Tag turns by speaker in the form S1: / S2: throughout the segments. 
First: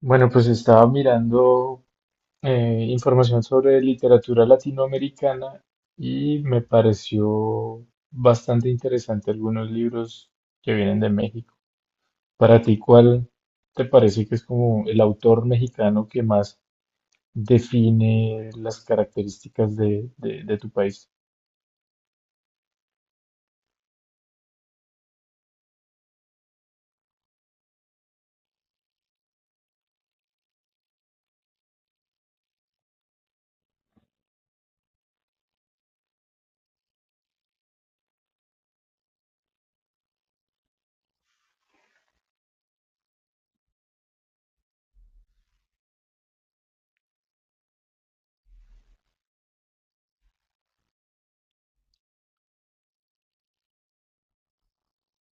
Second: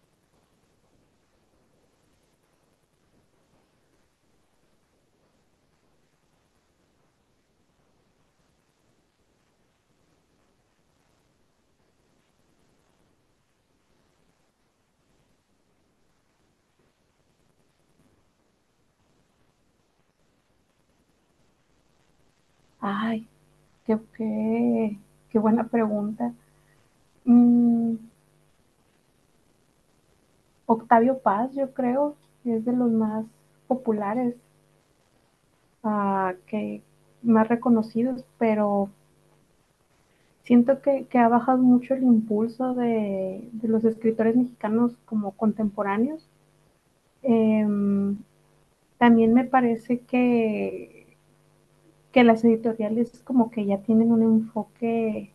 S1: Bueno, pues estaba mirando información sobre literatura latinoamericana y me pareció bastante interesante algunos libros que vienen de México. Para ti, ¿cuál te parece que es como el autor mexicano que más define las características de tu país?
S2: Ay, qué, qué, qué buena pregunta. Mm, Octavio Paz, yo creo, es de los más populares, que más reconocidos, pero siento que ha bajado mucho el impulso de los escritores mexicanos como contemporáneos. Em, También me parece que las editoriales como que ya tienen un enfoque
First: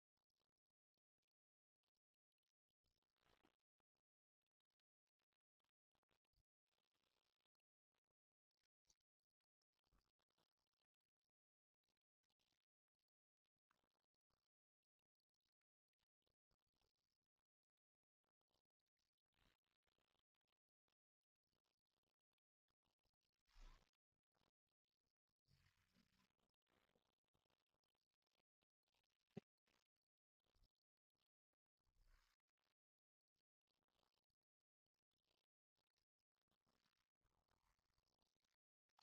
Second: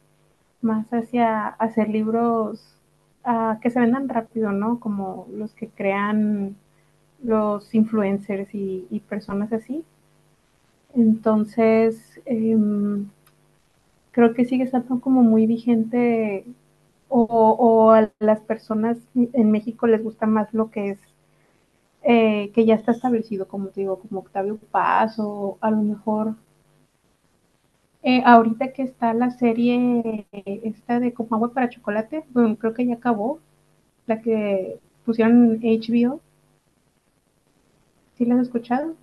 S2: más hacia, hacer libros que se vendan rápido, ¿no? Como los que crean los influencers y personas así. Entonces, creo que sigue estando como muy vigente a las personas en México les gusta más lo que es, que ya está establecido, como te digo, como Octavio Paz o a lo mejor ahorita que está la serie esta de Como Agua para Chocolate, bueno, creo que ya acabó, la que pusieron HBO, ¿sí la has escuchado?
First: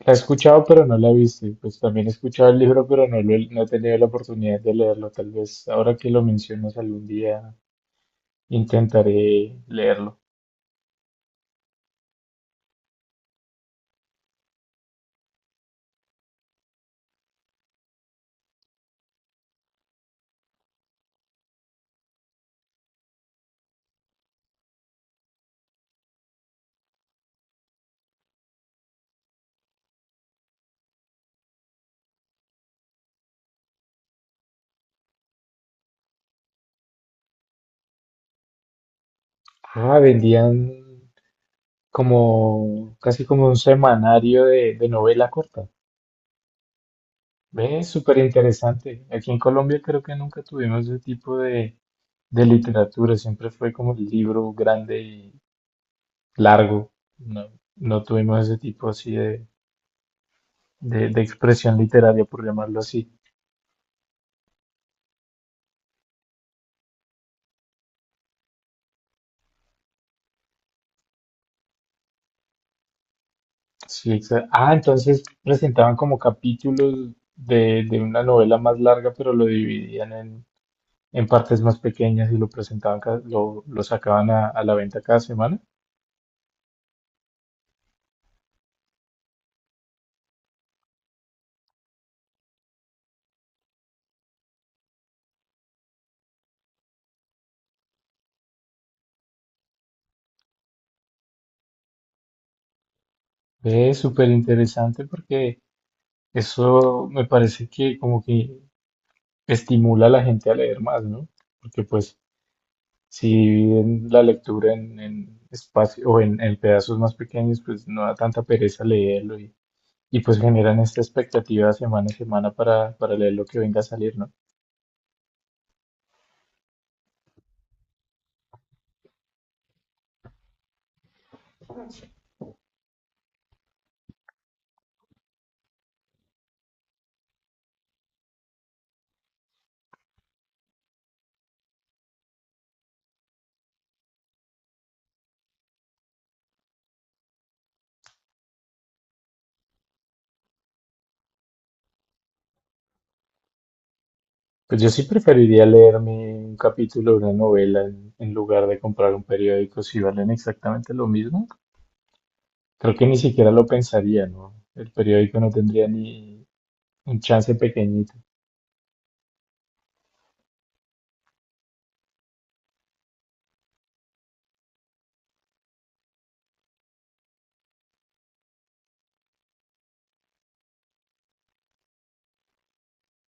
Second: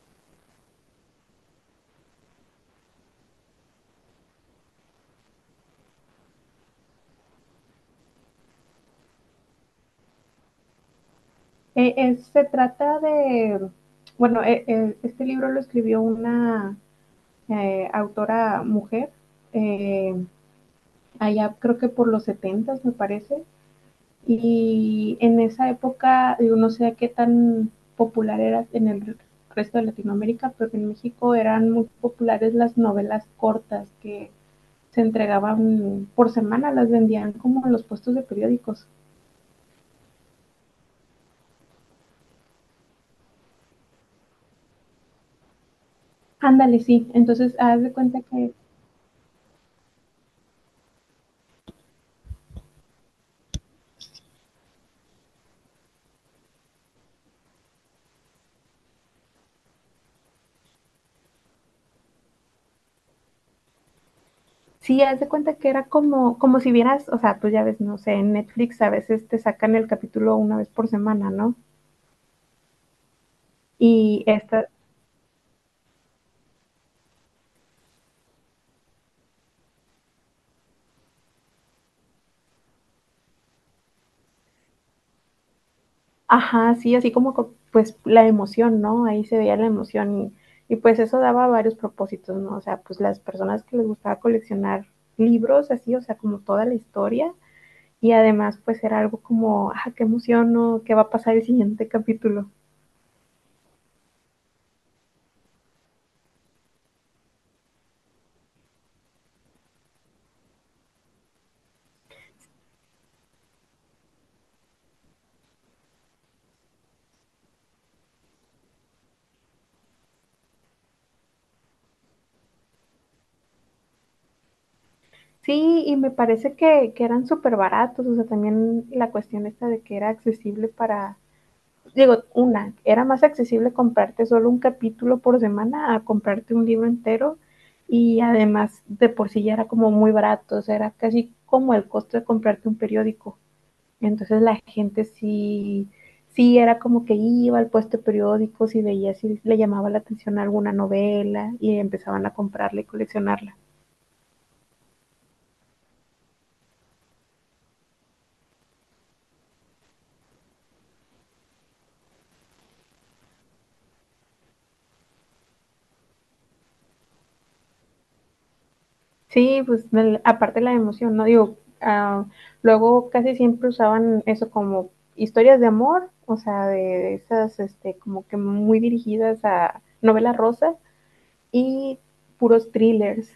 S1: La he escuchado, pero no la he visto. Y pues también he escuchado el libro, pero no he tenido la oportunidad de leerlo. Tal vez ahora que lo mencionas algún día intentaré leerlo.
S2: Se trata de, bueno, este libro lo escribió una autora mujer, eh, allá creo que por los setentas me parece, y en esa época, yo no sé qué tan popular era en el resto de Latinoamérica, pero en México eran muy populares las novelas cortas que se entregaban por semana, las vendían como en los puestos de periódicos.
S1: Ah, vendían como casi como un semanario de novela corta.
S2: Ándale, sí. Entonces, haz
S1: Ve,
S2: de
S1: súper
S2: cuenta que,
S1: interesante. Aquí en Colombia creo que nunca tuvimos ese tipo de literatura. Siempre fue como el libro grande y largo. No, no tuvimos ese tipo así de expresión literaria, por llamarlo así.
S2: sí, haz de cuenta que era como, como si vieras, o sea, pues ya ves, no sé, en Netflix a veces te sacan el capítulo una vez por semana, ¿no?
S1: Sí,
S2: Y
S1: exa-
S2: esta,
S1: ah, entonces presentaban como capítulos de una novela más larga, pero lo dividían en partes más pequeñas y lo presentaban, lo sacaban a la venta cada semana.
S2: ajá, sí, así como, pues la emoción, ¿no? Ahí se veía la emoción y pues eso daba varios propósitos, ¿no? O sea, pues las personas que les gustaba coleccionar libros, así, o sea, como toda la historia y además pues era algo como, ah, qué emoción, ¿no? ¿Qué va a pasar el siguiente capítulo?
S1: Es súper interesante porque eso me parece que como que estimula a la gente a leer más, ¿no? Porque pues si dividen la lectura en espacio o en pedazos más pequeños, pues no da tanta pereza leerlo y pues generan esta expectativa semana a semana para leer lo que venga a salir, ¿no?
S2: Sí, y me parece que eran súper baratos, o sea, también la cuestión esta de que era accesible para, digo, una, era más accesible comprarte solo un capítulo por semana a comprarte un libro entero y además de por sí ya era como muy barato, o sea, era casi como el costo de comprarte un periódico. Entonces la gente sí, sí era como que iba al puesto de periódicos y veía si le llamaba la atención alguna novela y empezaban a comprarla y coleccionarla.
S1: Pues yo sí preferiría leerme un capítulo de una novela en lugar de comprar un periódico si valen exactamente lo mismo. Creo que ni siquiera lo pensaría, ¿no? El periódico no tendría ni un chance pequeñito.
S2: Sí, pues aparte la emoción, ¿no? Digo, ah, luego casi siempre usaban eso como historias de amor, o sea, de esas, este, como que muy dirigidas a novela rosa y puros thrillers.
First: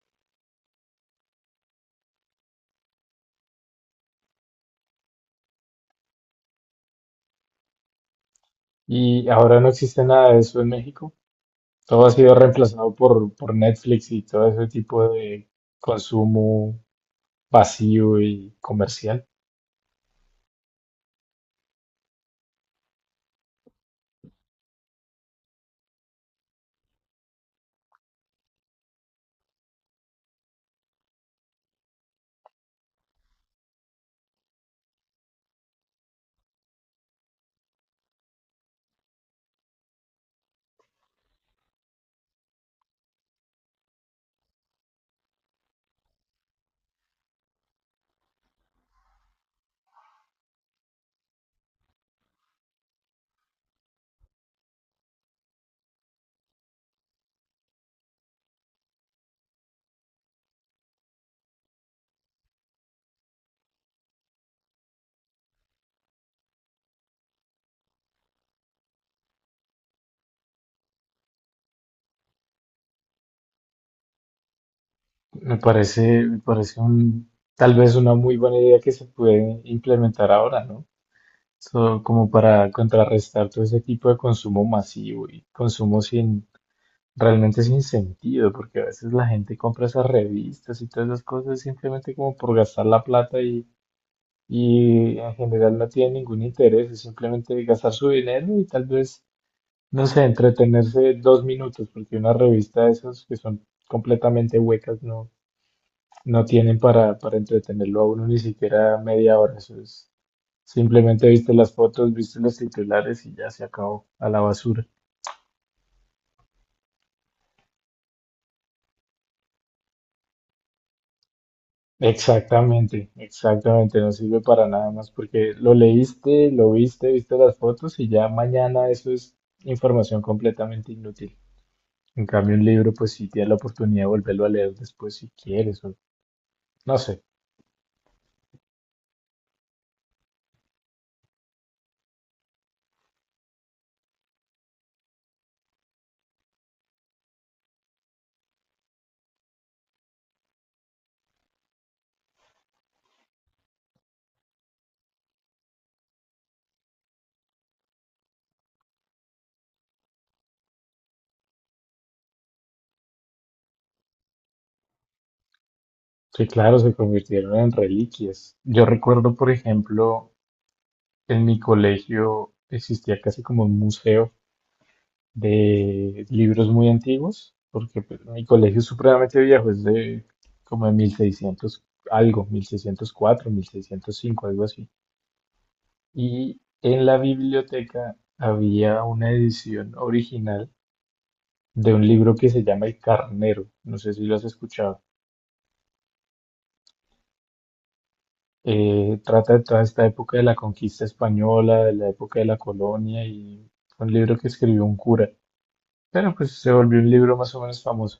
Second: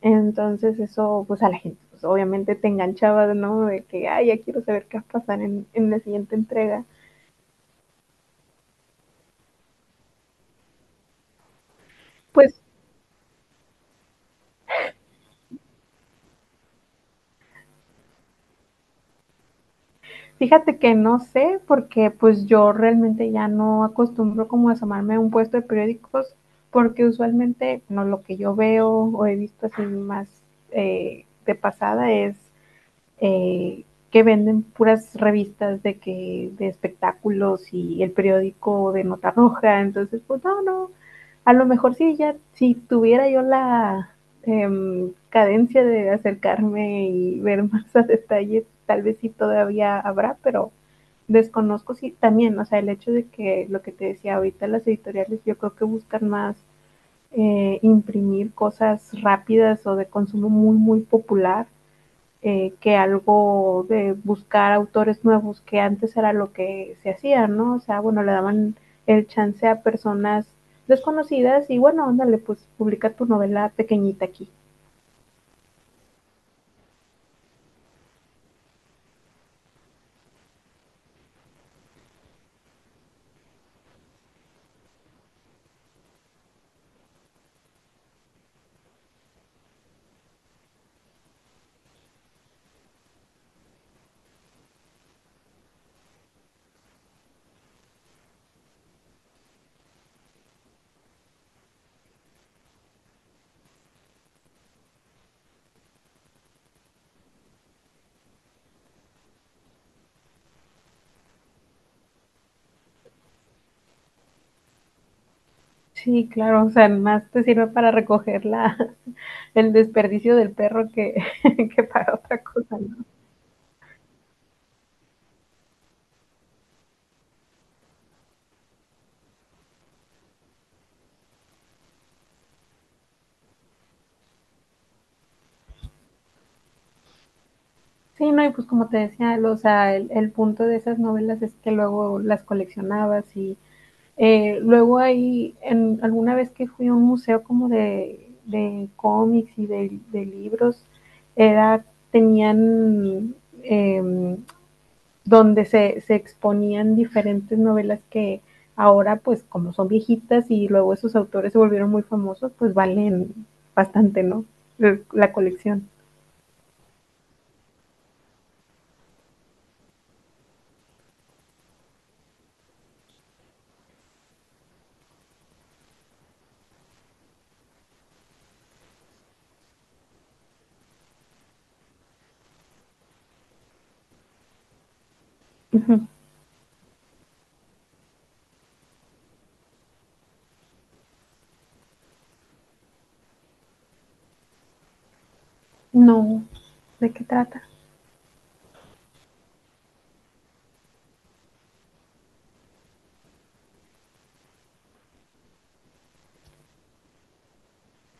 S2: Entonces eso, pues a la gente, pues obviamente te enganchaba, ¿no? De que, ay, ya quiero saber qué va a pasar en la siguiente entrega.
S1: Y ahora no existe nada de eso en México. Todo ha sido
S2: Pues
S1: reemplazado por Netflix y todo ese tipo de consumo vacío y comercial.
S2: Fíjate que no sé, porque pues yo realmente ya no acostumbro como a asomarme a un puesto de periódicos, porque usualmente no lo que yo veo o he visto así más de pasada es eh, que venden puras revistas de que de espectáculos y el periódico de nota roja, entonces pues no, a lo mejor sí ya si tuviera yo la cadencia de acercarme y ver más a detalle, tal vez sí todavía habrá, pero desconozco si sí, también, o sea, el hecho de que lo que te decía ahorita las editoriales, yo creo que buscan más imprimir cosas rápidas o de consumo muy, muy popular que algo de buscar autores nuevos, que antes era lo que se hacía, ¿no? O sea, bueno, le daban el chance a personas desconocidas y bueno, ándale, pues publica tu novela pequeñita aquí.
S1: Me parece un, tal vez una muy buena idea que se puede implementar ahora, ¿no? So, como para contrarrestar todo ese tipo de consumo masivo y consumo sin realmente sin sentido, porque a veces la gente compra esas revistas y todas esas cosas simplemente como por gastar la plata y en general no tiene ningún interés, es simplemente gastar su dinero y tal vez, no sé, entretenerse dos minutos, porque una revista de esas que son completamente huecas no, no tienen para entretenerlo a uno ni siquiera media hora, eso es simplemente viste las fotos, viste los titulares y ya se acabó a la basura.
S2: Sí, claro, o sea, más te sirve para recoger la, el desperdicio del perro que, que para otra cosa, ¿no?
S1: Exactamente, exactamente, no sirve para nada más porque lo leíste, lo viste, viste las fotos y ya mañana eso es información completamente inútil. En cambio, un libro, pues si tienes la oportunidad de volverlo a leer después si quieres, o no sé.
S2: Sí, no, y pues como te decía, o sea, el punto de esas novelas es que luego las coleccionabas y luego ahí, en, alguna vez que fui a un museo como de cómics y de libros, era, tenían eh, donde se exponían diferentes novelas que ahora, pues como son viejitas y luego esos autores se volvieron muy famosos, pues valen bastante, ¿no? La colección.
S1: Sí, claro, se convirtieron en reliquias. Yo recuerdo, por ejemplo, en mi colegio existía casi como un museo de libros muy antiguos, porque pues, mi colegio es supremamente viejo, es de como de 1600 algo, 1604, 1605, algo así.
S2: Ujú.
S1: Y en la biblioteca había una edición original de un libro que se llama El Carnero, no sé si lo has escuchado.
S2: No, ¿de qué trata?
S1: Trata de toda esta época de la conquista española, de la época de la colonia y fue un libro que escribió un cura, pero pues se volvió un libro más o menos famoso.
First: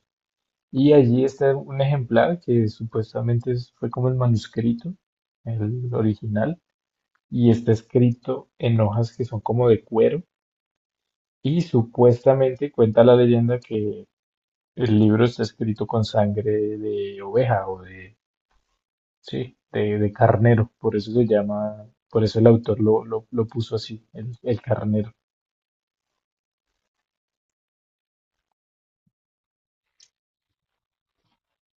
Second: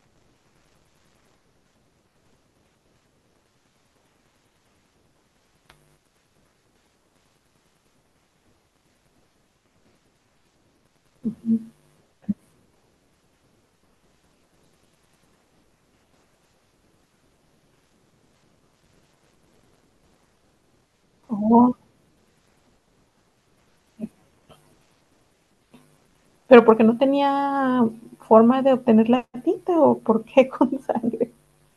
S1: Y allí está un ejemplar que fue como el manuscrito, el original, y está escrito en hojas que son como de cuero. Y supuestamente cuenta la leyenda que el libro está escrito con sangre de oveja o de, sí, de carnero. Por eso se
S2: Ujú.
S1: llama, por eso el autor lo puso así, el carnero.
S2: ¿Pero porque no tenía forma de obtener la tinta o por qué con sangre?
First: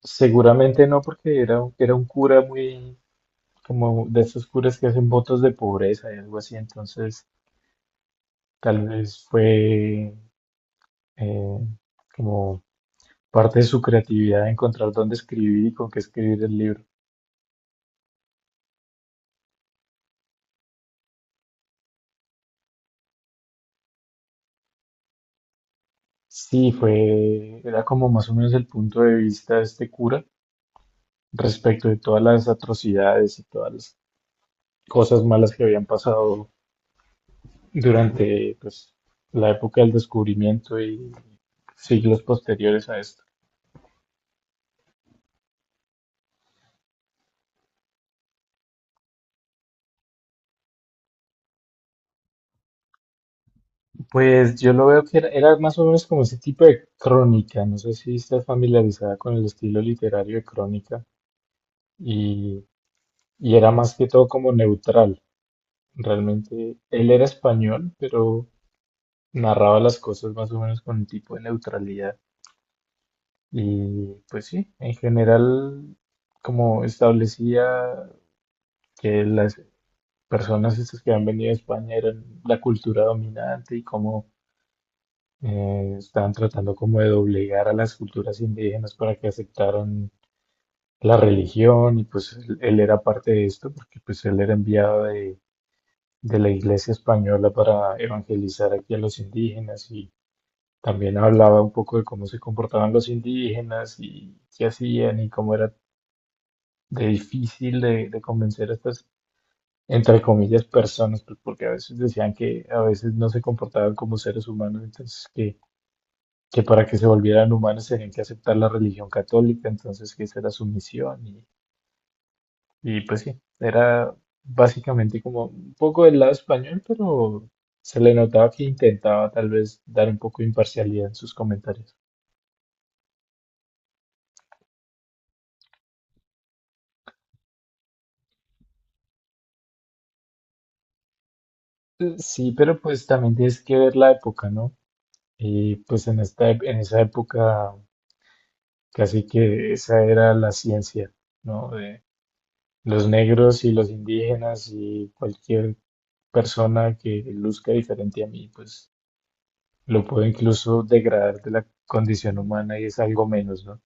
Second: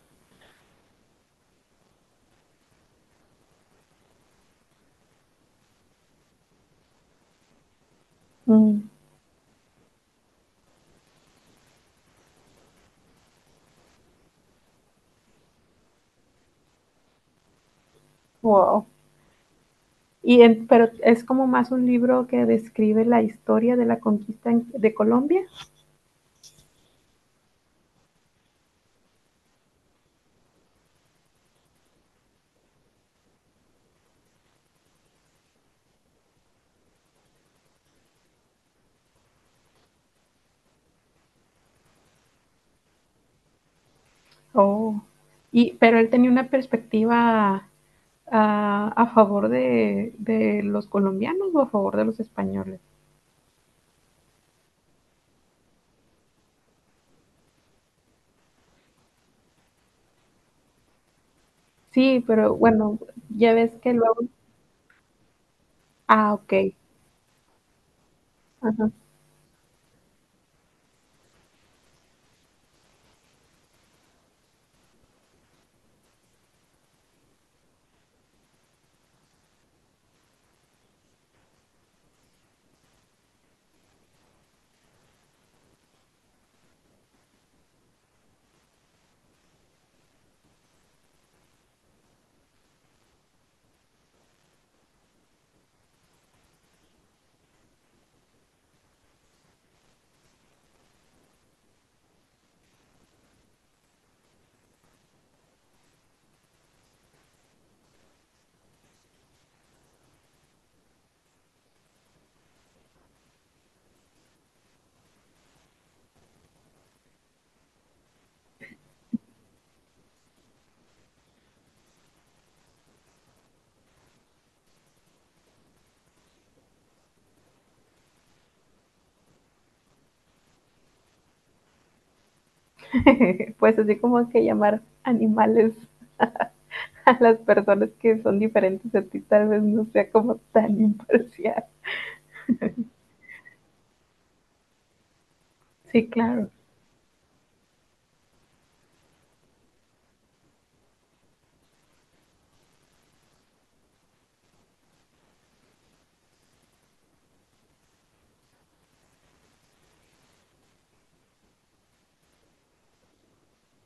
S1: Seguramente no, porque era un cura muy, como de esos curas que hacen votos de pobreza y algo así. Entonces tal
S2: Mm,
S1: vez fue eh, como parte de su creatividad encontrar dónde escribir y con qué escribir el libro.
S2: wow. Pero es como más un libro que describe la historia de la conquista de Colombia.
S1: Sí, fue, era como más o menos el punto de vista de este cura respecto de todas las atrocidades y todas las cosas malas que habían pasado durante pues, la época del descubrimiento y siglos posteriores a esto.
S2: Oh. Y, pero él tenía una perspectiva a favor de los colombianos o a favor de los españoles.
S1: Pues yo lo veo que era, era más o menos como ese tipo de crónica, no sé si estás familiarizada con el estilo literario de crónica.
S2: Sí, pero
S1: y
S2: bueno, ya
S1: Y era
S2: ves que
S1: más que todo
S2: luego...
S1: como neutral.
S2: Ah, ok.
S1: Realmente él era español, pero
S2: Ajá.
S1: narraba las cosas más o menos con un tipo de neutralidad. Y pues sí, en general, como establecía que las personas estas que han venido a España eran la cultura dominante y cómo estaban tratando como de doblegar a las culturas indígenas para que aceptaran la religión y pues él era parte de esto porque pues él era enviado de la iglesia española para evangelizar aquí a los indígenas y también hablaba un poco de cómo se comportaban los indígenas y qué hacían y cómo era de difícil de convencer a estas, entre comillas, personas, pues, porque a veces decían que a veces no se comportaban como seres humanos, entonces que para que se volvieran humanos tenían que aceptar la religión católica, entonces que esa era su misión. Y pues sí, era básicamente como un poco del lado español, pero se le notaba que intentaba tal vez dar un poco de imparcialidad en sus comentarios.
S2: Pues así como que llamar animales a las personas que son diferentes a ti, tal vez no sea como tan imparcial.
S1: Sí, pero pues también tienes que ver la época, ¿no? Y pues
S2: Sí,
S1: en
S2: claro.
S1: en esa época casi que esa era la ciencia, ¿no? De los negros y los indígenas y cualquier persona que luzca diferente a mí, pues lo puedo incluso degradar de la condición humana y es algo menos, ¿no?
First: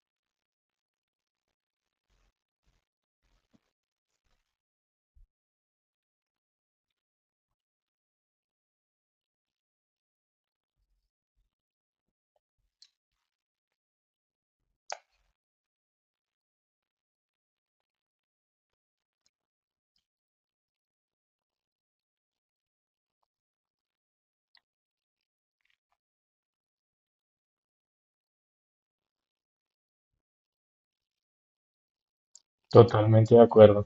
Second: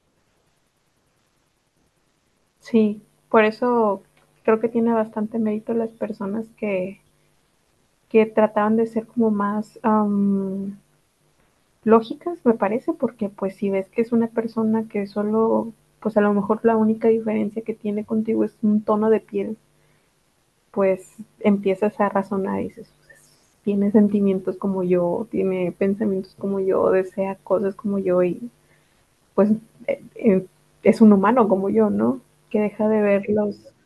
S2: Sí, por eso creo que tiene bastante mérito las personas que trataban de ser como más lógicas, me parece, porque pues si ves que es una persona que solo, pues a lo mejor la única diferencia que tiene contigo es un tono de piel, pues empiezas a razonar y dices, pues, tiene sentimientos como yo, tiene pensamientos como yo, desea cosas como yo y pues eh, es un humano como yo, ¿no? Que deja de
S1: Totalmente de
S2: verlos.
S1: acuerdo.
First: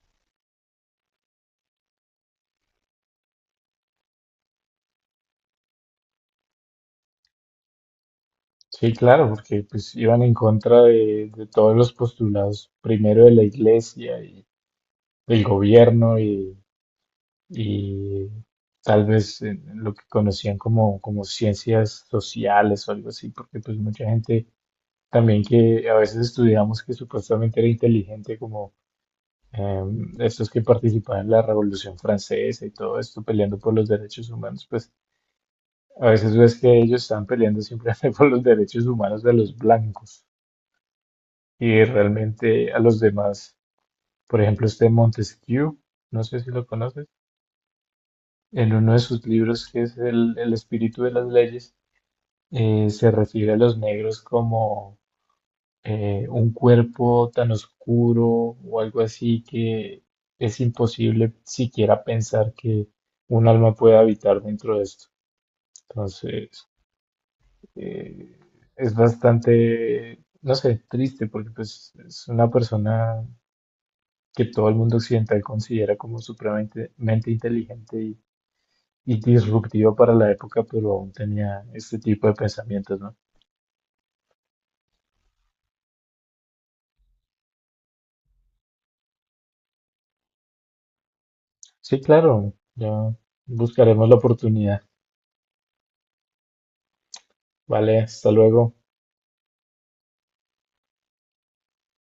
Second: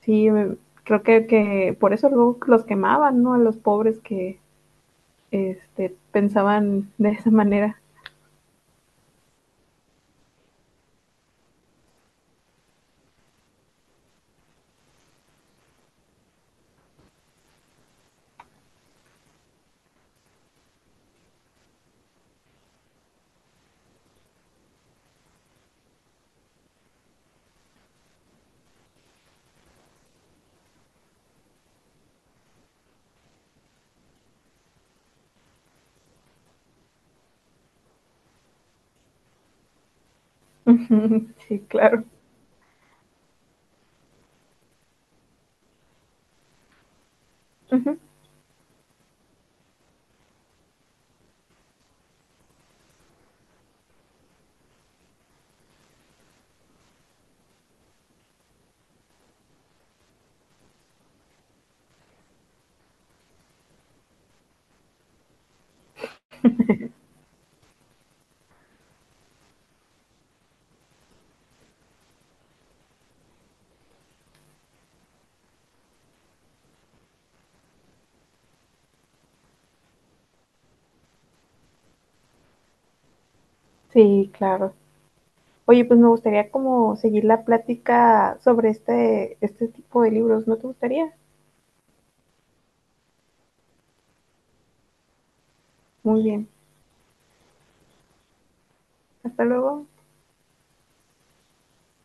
S2: Sí, creo que por eso luego los quemaban, ¿no? A los pobres que este, pensaban de esa manera.
S1: Sí, claro, porque pues iban en contra de todos los postulados, primero de la iglesia y del gobierno y tal vez lo que conocían como ciencias sociales o algo así, porque pues mucha gente también que a veces estudiamos que supuestamente era inteligente, como eh, estos que participaban en la Revolución Francesa y todo esto, peleando por los derechos humanos, pues a veces ves que ellos están peleando simplemente por los derechos humanos de los blancos.
S2: Ujú, sí,
S1: Y
S2: claro.
S1: realmente a los demás, por ejemplo, este Montesquieu, no sé si lo conoces,
S2: Ujú,
S1: en uno de sus libros que es el espíritu de las leyes, se refiere a los negros como un cuerpo tan oscuro o algo así, que es imposible siquiera pensar que un alma pueda habitar dentro de esto. Entonces, eh, es bastante, no sé, triste porque pues es una persona que todo el mundo occidental considera como supremamente mente inteligente y disruptivo para la época, pero aún tenía este tipo de pensamientos, ¿no?
S2: sí, claro. Oye, pues me gustaría como seguir la plática sobre este, este tipo de libros. ¿No te gustaría?
S1: Sí, claro, ya buscaremos la oportunidad.
S2: Muy bien.
S1: Vale, hasta luego.
S2: Hasta luego.